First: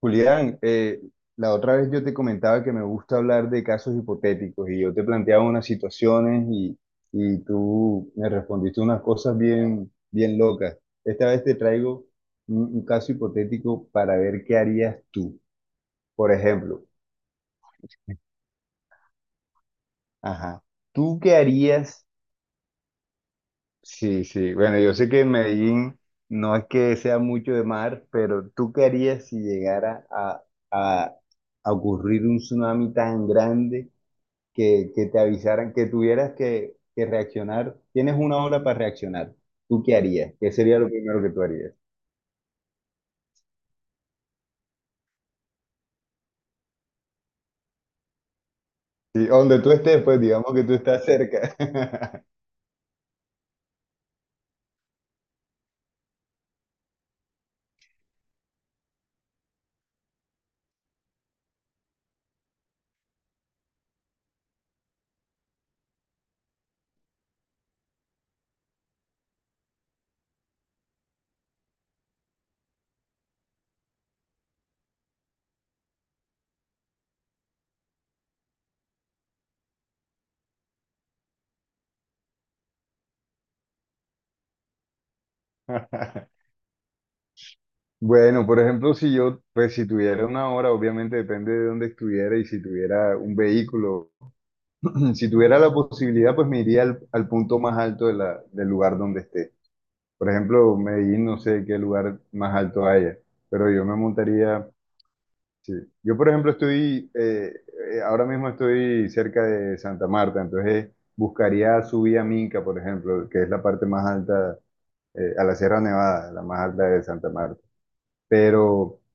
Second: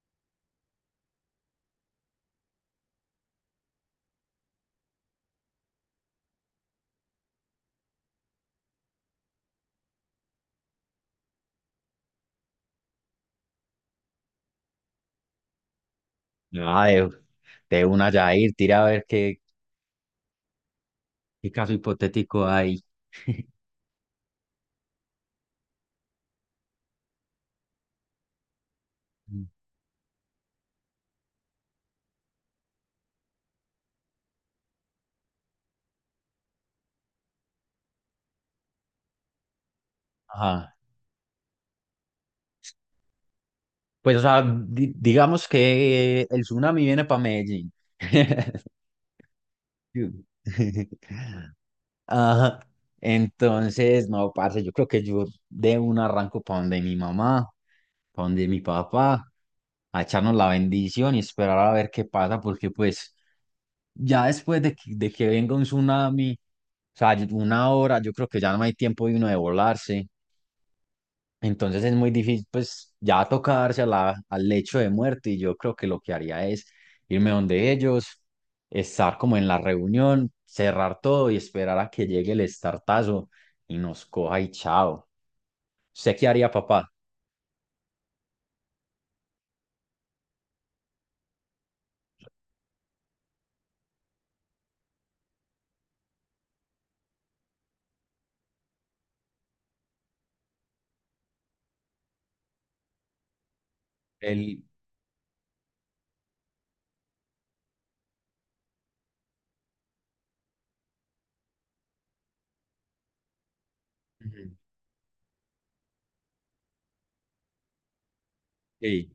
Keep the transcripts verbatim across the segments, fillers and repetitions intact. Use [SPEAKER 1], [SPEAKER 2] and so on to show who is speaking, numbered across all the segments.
[SPEAKER 1] Julián, eh, la otra vez yo te comentaba que me gusta hablar de casos hipotéticos y yo te planteaba unas situaciones y, y tú me respondiste unas cosas bien, bien locas. Esta vez te traigo un, un caso hipotético para ver qué harías tú. Por ejemplo,
[SPEAKER 2] Ah, de, de una ya ir tira a ver qué,
[SPEAKER 1] ajá, ¿tú qué
[SPEAKER 2] qué caso
[SPEAKER 1] harías?
[SPEAKER 2] hipotético hay.
[SPEAKER 1] Sí, sí, bueno, yo sé que en Medellín no es que sea mucho de mar, pero ¿tú qué harías si llegara a, a a ocurrir un tsunami tan grande? que, que te avisaran, que tuvieras que, que reaccionar, tienes una hora para reaccionar, ¿tú qué harías? ¿Qué
[SPEAKER 2] Ajá.
[SPEAKER 1] sería lo primero que tú harías?
[SPEAKER 2] Pues, o sea, di- digamos que el tsunami viene para Medellín.
[SPEAKER 1] Sí, donde tú estés, pues digamos que tú estás cerca.
[SPEAKER 2] Ajá. Entonces no, parce, yo creo que yo de un arranco para donde mi mamá, para donde mi papá, a echarnos la bendición y esperar a ver qué pasa, porque pues ya después de que, de que venga un tsunami, o sea, una hora, yo creo que ya no hay tiempo de uno de volarse. Entonces es muy difícil, pues ya tocarse a la, al lecho de muerte. Y yo creo que lo que haría es irme donde ellos, estar como en la reunión, cerrar todo y esperar a que llegue el estartazo y nos coja y chao. ¿Usted qué haría, papá?
[SPEAKER 1] Bueno, por ejemplo, si yo, pues si tuviera una hora, obviamente depende de dónde estuviera y si tuviera un vehículo, si tuviera la posibilidad, pues me iría al, al punto más alto de la- del lugar donde esté. Por ejemplo, Medellín, no sé qué lugar más alto haya, pero yo me
[SPEAKER 2] El.
[SPEAKER 1] montaría. Sí. Yo, por ejemplo, estoy, eh, eh, ahora mismo estoy cerca de Santa Marta, entonces buscaría subir a Minca, por ejemplo, que es la parte más
[SPEAKER 2] Ujú.
[SPEAKER 1] alta, eh, a la Sierra Nevada, la más alta de Santa Marta. Pero,
[SPEAKER 2] Sí.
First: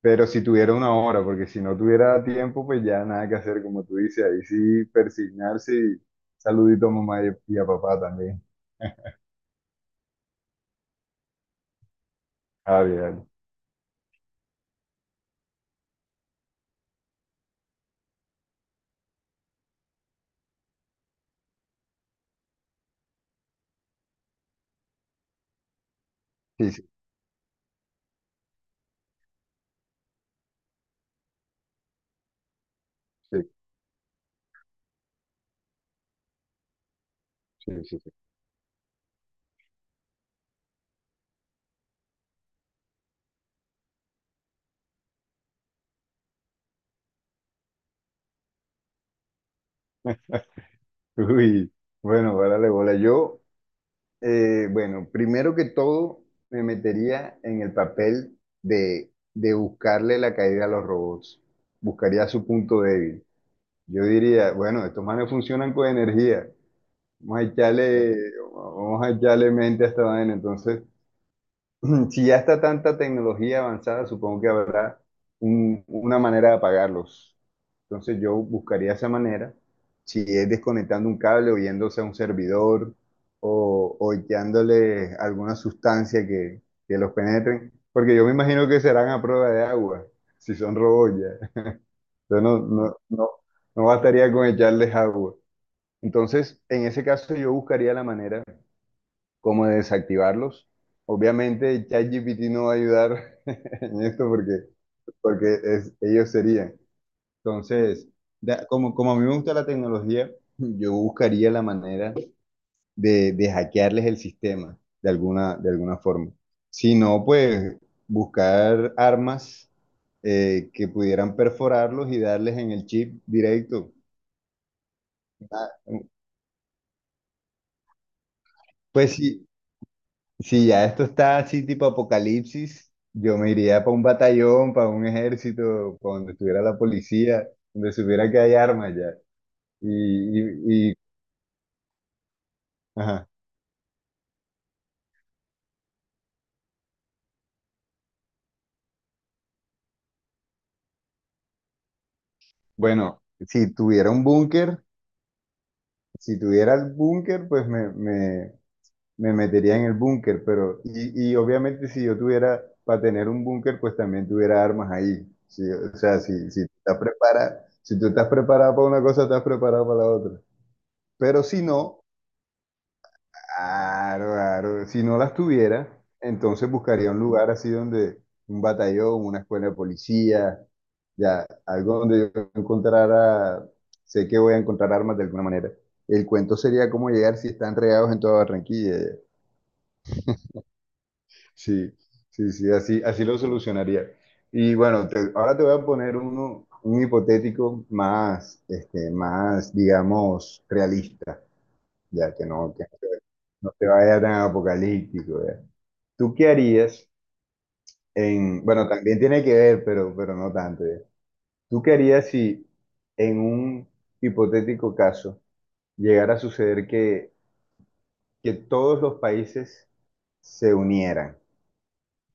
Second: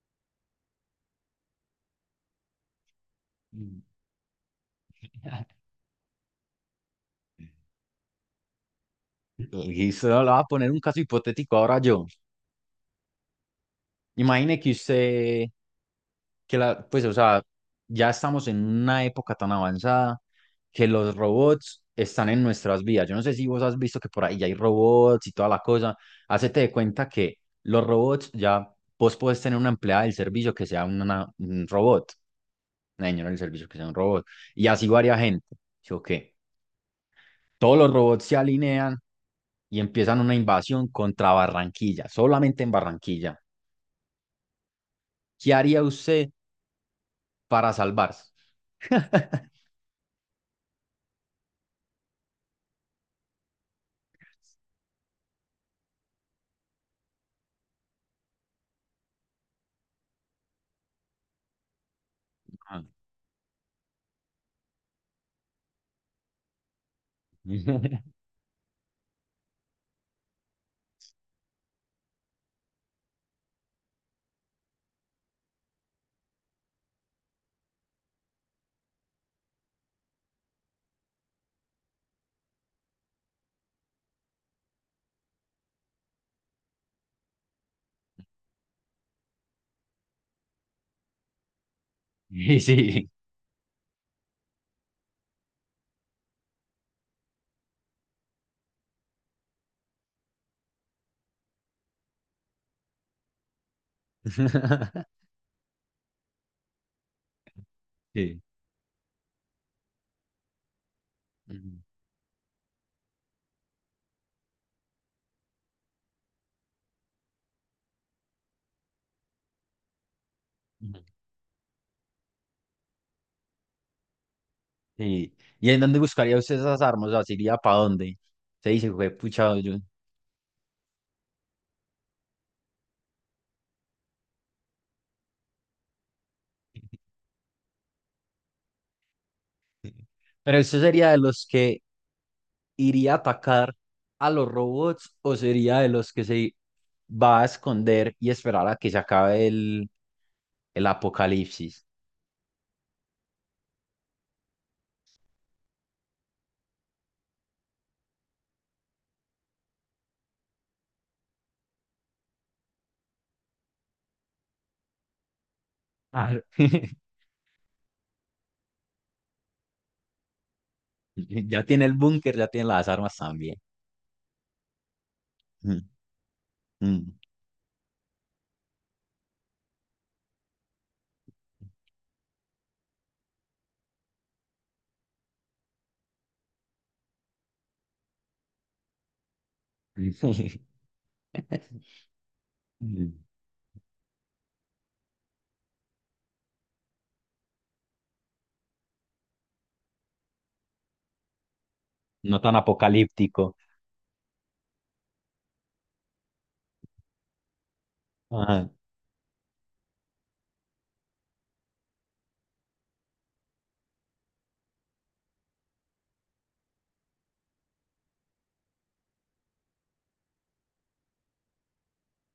[SPEAKER 1] pero si tuviera una hora, porque si no tuviera tiempo, pues ya nada que hacer, como tú dices, ahí sí persignarse y saludito a mamá y, y a papá también.
[SPEAKER 2] Y se le voy a poner un caso hipotético ahora yo.
[SPEAKER 1] Ah, bien.
[SPEAKER 2] Imagine que usted que la, pues, o sea, ya estamos en una época tan avanzada que los robots están en nuestras vidas. Yo no sé si vos has visto que por ahí ya hay robots y toda la cosa. Hacete
[SPEAKER 1] Sí,
[SPEAKER 2] de
[SPEAKER 1] sí,
[SPEAKER 2] cuenta que los robots ya, vos podés tener una empleada del servicio que sea una- un robot, una señora del
[SPEAKER 1] sí,
[SPEAKER 2] servicio que sea un robot, y así varia gente. Yo, que
[SPEAKER 1] sí,
[SPEAKER 2] todos los
[SPEAKER 1] sí, sí.
[SPEAKER 2] robots se alinean y empiezan una invasión contra Barranquilla, solamente en Barranquilla. ¿Qué haría usted para salvarse?
[SPEAKER 1] Uy, bueno, párale bola. Yo. Eh, bueno, primero que todo, me metería en el papel de, de buscarle la caída a los robots. Buscaría su punto
[SPEAKER 2] Ah.
[SPEAKER 1] débil. Yo diría, bueno, estos manes funcionan con energía. Vamos a echarle, vamos a echarle mente a esta vaina. Entonces, si ya está tanta tecnología avanzada, supongo que habrá un- una manera de apagarlos. Entonces yo buscaría esa manera, si es desconectando un cable o yéndose a un servidor o, o echándole alguna sustancia que, que los penetren, porque yo me imagino que serán a prueba de agua, si son robots ya. Yo
[SPEAKER 2] Y
[SPEAKER 1] no, no,
[SPEAKER 2] sí.
[SPEAKER 1] no, no bastaría con echarles agua. Entonces, en ese caso yo buscaría la manera como de desactivarlos. Obviamente chat G P T no va a ayudar en esto porque, porque es- ellos serían. Entonces,
[SPEAKER 2] Sí.
[SPEAKER 1] da- como, como a mí me gusta la tecnología, yo buscaría la
[SPEAKER 2] Ujú.
[SPEAKER 1] manera de, de hackearles el sistema de alguna, de alguna forma. Si no, pues buscar armas eh, que
[SPEAKER 2] Ujú.
[SPEAKER 1] pudieran perforarlos y darles en el chip directo.
[SPEAKER 2] Sí.
[SPEAKER 1] Ah,
[SPEAKER 2] ¿Y en dónde
[SPEAKER 1] mm,
[SPEAKER 2] buscaría usted esas armas? O sea, ¿se iría para dónde? Se dice, fue
[SPEAKER 1] pues si,
[SPEAKER 2] puchado yo.
[SPEAKER 1] si ya esto está así tipo apocalipsis, yo me iría para un batallón, para un ejército, para donde estuviera la policía, donde supiera que hay armas ya. Y,
[SPEAKER 2] Pero usted
[SPEAKER 1] y, y-
[SPEAKER 2] sería de los que iría a
[SPEAKER 1] ajá.
[SPEAKER 2] atacar a los robots, o sería de los que se va a esconder y esperar a que se acabe el, el apocalipsis.
[SPEAKER 1] Bueno, si tuviera un búnker, si tuviera el búnker, pues me, me, me metería en el búnker, pero, y, y obviamente si yo tuviera, para tener un búnker, pues también tuviera armas ahí. Sí, o sea,
[SPEAKER 2] Ah.
[SPEAKER 1] si, si estás preparado, si tú estás preparado para una cosa, estás preparado para la otra. Pero si
[SPEAKER 2] Ya tiene el
[SPEAKER 1] no,
[SPEAKER 2] búnker, ya tiene las armas también.
[SPEAKER 1] claro, claro. Si no las
[SPEAKER 2] Mm,
[SPEAKER 1] tuviera, entonces buscaría
[SPEAKER 2] mm.
[SPEAKER 1] un lugar así donde un batallón, una escuela de policía, ya, algo donde yo encontrara, sé que voy a encontrar armas de alguna manera. El cuento sería cómo llegar si están regados en toda Barranquilla. Ya. Sí, sí, sí, así, así lo solucionaría. Y bueno, te- ahora te voy a poner uno, un hipotético más, este, más, digamos, realista, ya
[SPEAKER 2] No
[SPEAKER 1] que
[SPEAKER 2] tan
[SPEAKER 1] no, que
[SPEAKER 2] apocalíptico.
[SPEAKER 1] no te vaya tan apocalíptico, ya. ¿Tú qué harías en,
[SPEAKER 2] Ajá.
[SPEAKER 1] bueno, también tiene que ver, pero, pero no tanto ya. ¿Tú qué harías si en un hipotético caso llegara a suceder que, que todos los países se unieran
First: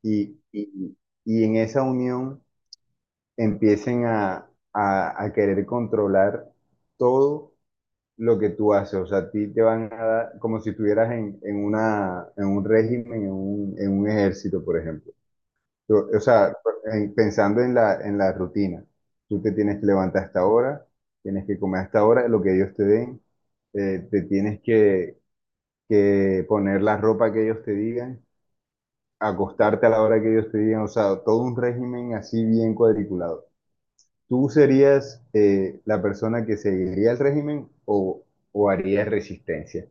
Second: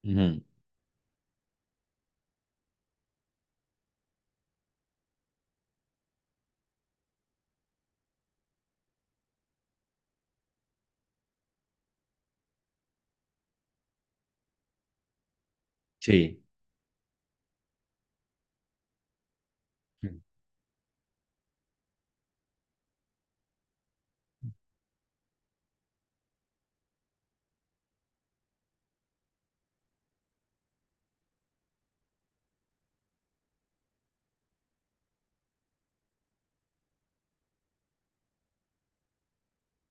[SPEAKER 1] y,
[SPEAKER 2] Ujú.
[SPEAKER 1] y- y en esa unión empiecen a, a- a querer controlar todo lo que tú haces? O sea, a ti te van a dar como si estuvieras en, en una, en un régimen, en un, en un ejército, por ejemplo. Tú- o
[SPEAKER 2] Sí.
[SPEAKER 1] sea, en- pensando en la, en la rutina, tú te tienes que levantar a esta hora, tienes que comer a esta hora, lo que ellos te den, eh, te tienes que, que poner la ropa que ellos te digan, acostarte a la hora que ellos te digan, o sea, todo un régimen así bien cuadriculado. ¿Tú serías eh, la persona que seguiría el régimen o, o harías resistencia?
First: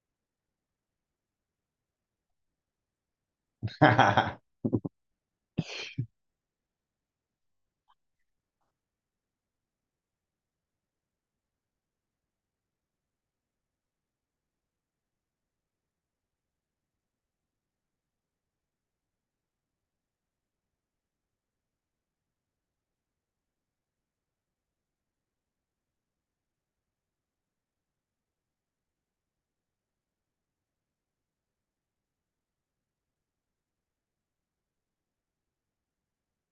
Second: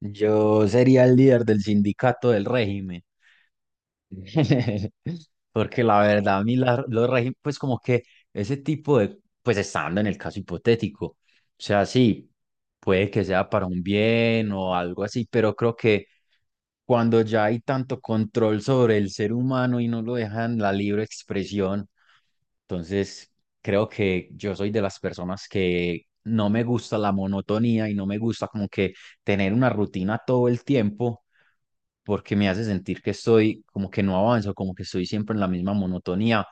[SPEAKER 2] Yo sería el líder del sindicato del régimen. Porque la verdad, a mí la- los regímenes, pues como que ese tipo de, pues estando en el caso hipotético, o sea, sí, puede que sea para un bien o algo así, pero creo que cuando ya hay tanto control sobre el ser humano y no lo dejan la libre expresión, entonces creo que yo soy de las personas que no me gusta la monotonía y no me gusta como que tener una rutina todo el tiempo, porque me hace sentir que estoy como que no avanzo, como que estoy siempre en la misma monotonía.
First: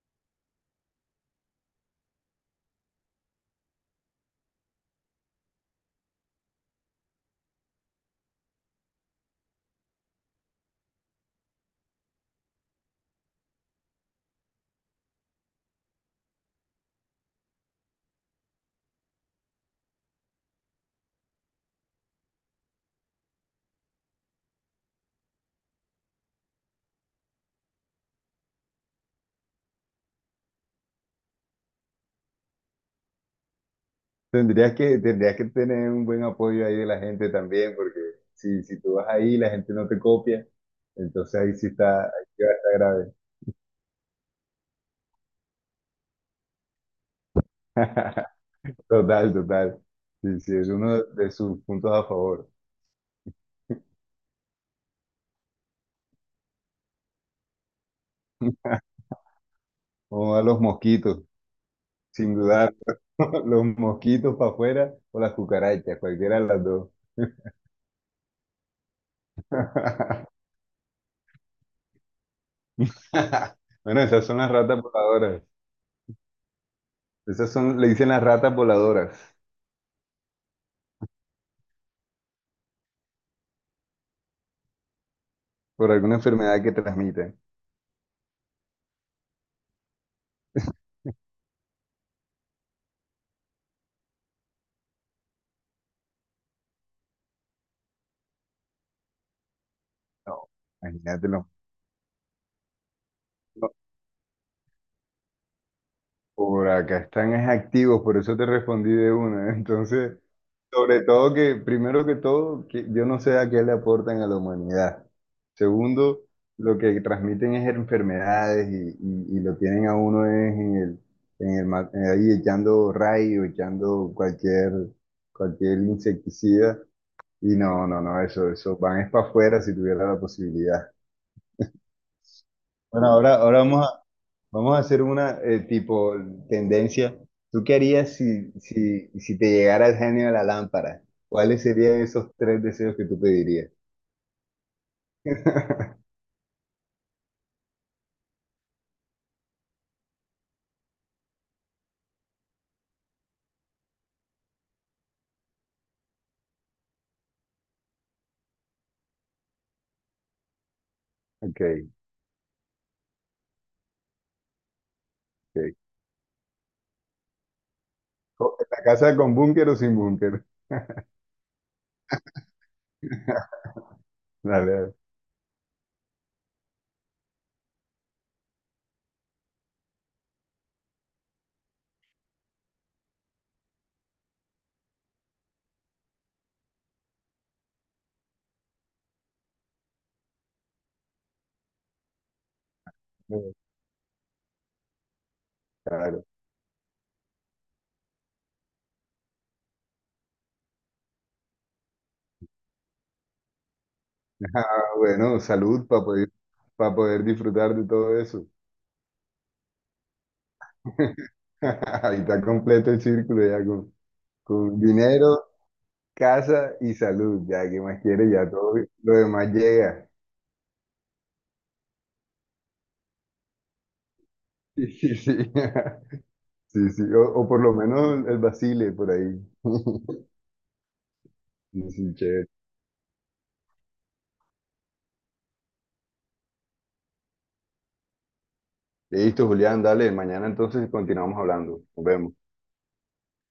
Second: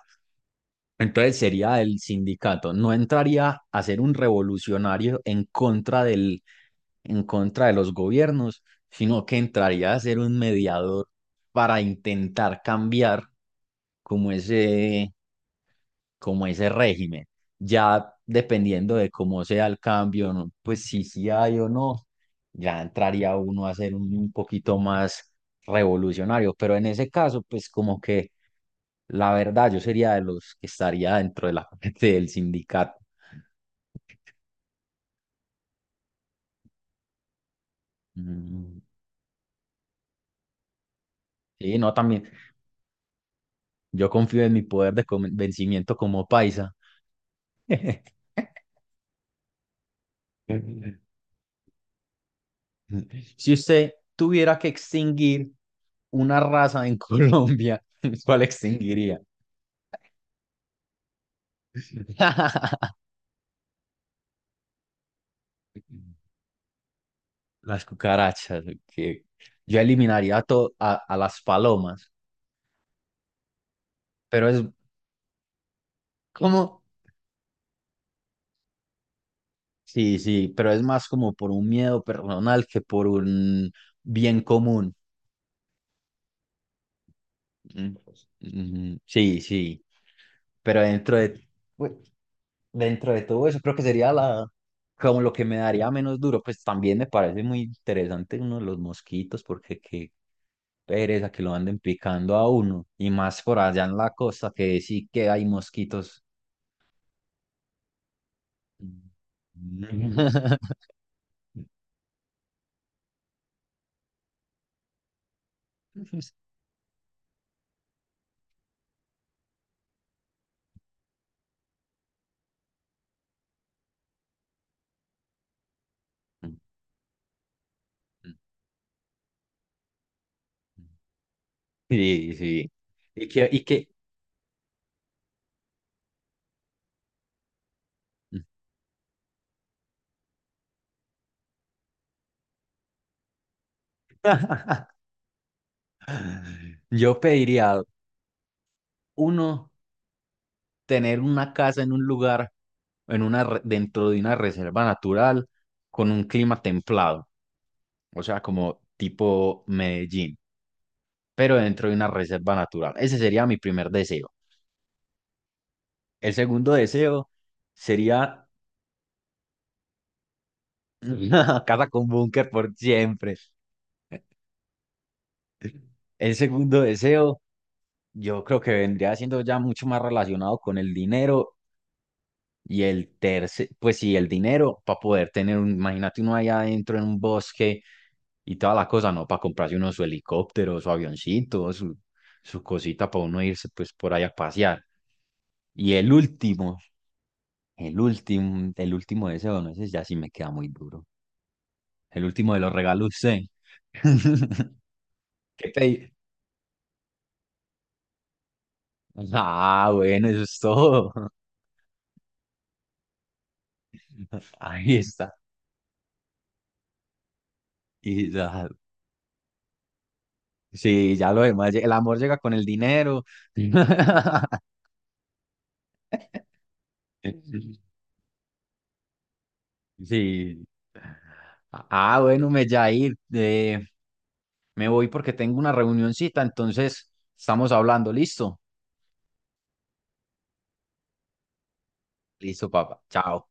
[SPEAKER 2] Entonces sería el sindicato. No entraría a ser un revolucionario en contra del, en contra de los gobiernos, sino que entraría a ser un mediador para intentar cambiar como ese como ese régimen. Ya dependiendo de cómo sea el cambio, ¿no? Pues si sí hay o no, ya entraría uno a ser un, un poquito más revolucionario. Pero en ese caso, pues como que la verdad yo sería de los que estaría dentro de la parte del sindicato.
[SPEAKER 1] Tendrías que, tendrías que tener un buen apoyo ahí de la gente también, porque si, si
[SPEAKER 2] Mm.
[SPEAKER 1] tú vas ahí, la gente no te copia. Entonces ahí sí
[SPEAKER 2] Sí, no,
[SPEAKER 1] está, ahí
[SPEAKER 2] también
[SPEAKER 1] sí va a estar grave.
[SPEAKER 2] yo confío en mi poder de convencimiento como paisa.
[SPEAKER 1] Total, total. Sí, sí, es uno de sus puntos a favor.
[SPEAKER 2] Si usted tuviera que extinguir una raza en Colombia, ¿cuál extinguiría?
[SPEAKER 1] Vamos a los mosquitos, sin dudar. Los mosquitos para afuera o las cucarachas, cualquiera de las dos.
[SPEAKER 2] Las cucarachas, que yo eliminaría a, to- a, a las palomas,
[SPEAKER 1] Bueno, esas son
[SPEAKER 2] pero
[SPEAKER 1] las
[SPEAKER 2] es
[SPEAKER 1] ratas voladoras.
[SPEAKER 2] como,
[SPEAKER 1] Esas son, le dicen las ratas voladoras
[SPEAKER 2] sí, sí, pero es más como por un miedo personal que por un bien común.
[SPEAKER 1] por alguna enfermedad que transmiten.
[SPEAKER 2] Mm, mm. Sí, sí, pero dentro de, dentro de todo eso, creo que sería la, como lo que me daría menos duro. Pues también me parece muy interesante uno de los mosquitos, porque qué
[SPEAKER 1] No, imagínate,
[SPEAKER 2] pereza que
[SPEAKER 1] los-
[SPEAKER 2] lo anden picando a uno. Y más por allá en la costa, que sí que hay mosquitos.
[SPEAKER 1] por acá están es activos, por eso te respondí de una. Entonces, sobre todo que, primero que todo, que yo no sé a qué le aportan a la humanidad. Segundo, lo que transmiten es enfermedades y, y- y lo tienen a uno es en el, en el, ma- eh, ahí echando rayo, echando cualquier, cualquier insecticida. Y no, no, no, eso, eso van es para afuera si tuviera la posibilidad.
[SPEAKER 2] Sí, sí.
[SPEAKER 1] Bueno,
[SPEAKER 2] Y
[SPEAKER 1] ahora,
[SPEAKER 2] que,
[SPEAKER 1] ahora
[SPEAKER 2] y
[SPEAKER 1] vamos.
[SPEAKER 2] que
[SPEAKER 1] Vamos a hacer una eh, tipo tendencia. ¿Tú qué harías si, si, si te llegara el genio de la lámpara? ¿Cuáles serían esos tres deseos que tú pedirías?
[SPEAKER 2] yo pediría, uno, tener una casa en un lugar, en una, re- dentro de una reserva natural, con un clima templado. O sea, como tipo Medellín, pero
[SPEAKER 1] Ok,
[SPEAKER 2] dentro de una reserva natural. Ese sería mi primer deseo.
[SPEAKER 1] ok.
[SPEAKER 2] El segundo deseo sería
[SPEAKER 1] Co- ¿La casa con búnker o sin búnker?
[SPEAKER 2] una casa con búnker por siempre.
[SPEAKER 1] Dale, dale.
[SPEAKER 2] El segundo deseo, yo creo que vendría siendo ya mucho más relacionado con el dinero, y el tercer, pues sí, el dinero para poder tener un, imagínate uno allá adentro en un bosque y toda la cosa, ¿no? Para comprarse uno su helicóptero, su avioncito, su, su cosita para uno
[SPEAKER 1] Bueno,
[SPEAKER 2] irse pues por ahí a pasear. Y el
[SPEAKER 1] claro.
[SPEAKER 2] último. El último, el último deseo, no, ese ya sí me queda muy duro. El último de los regalos, sí.
[SPEAKER 1] Ah, bueno,
[SPEAKER 2] ¿Qué
[SPEAKER 1] salud para
[SPEAKER 2] pedí?
[SPEAKER 1] poder, para poder disfrutar de todo eso.
[SPEAKER 2] Ah, bueno, eso es todo.
[SPEAKER 1] Ahí está completo el círculo ya con, con
[SPEAKER 2] Ahí está.
[SPEAKER 1] dinero, casa y salud. Ya, ¿qué más
[SPEAKER 2] Y
[SPEAKER 1] quieres? Ya
[SPEAKER 2] ya,
[SPEAKER 1] todo lo demás llega.
[SPEAKER 2] sí, ya lo demás, el amor llega con el dinero.
[SPEAKER 1] Sí, sí, sí. Sí, sí, o, o por lo menos el Basile por ahí.
[SPEAKER 2] Sí.
[SPEAKER 1] Sí, sí,
[SPEAKER 2] Ah,
[SPEAKER 1] chévere.
[SPEAKER 2] bueno, me Jair, eh, me voy porque tengo una reunioncita, entonces estamos hablando, ¿listo?
[SPEAKER 1] Listo, Julián, dale, mañana entonces continuamos hablando. Nos vemos.
[SPEAKER 2] Listo, papá. Chao.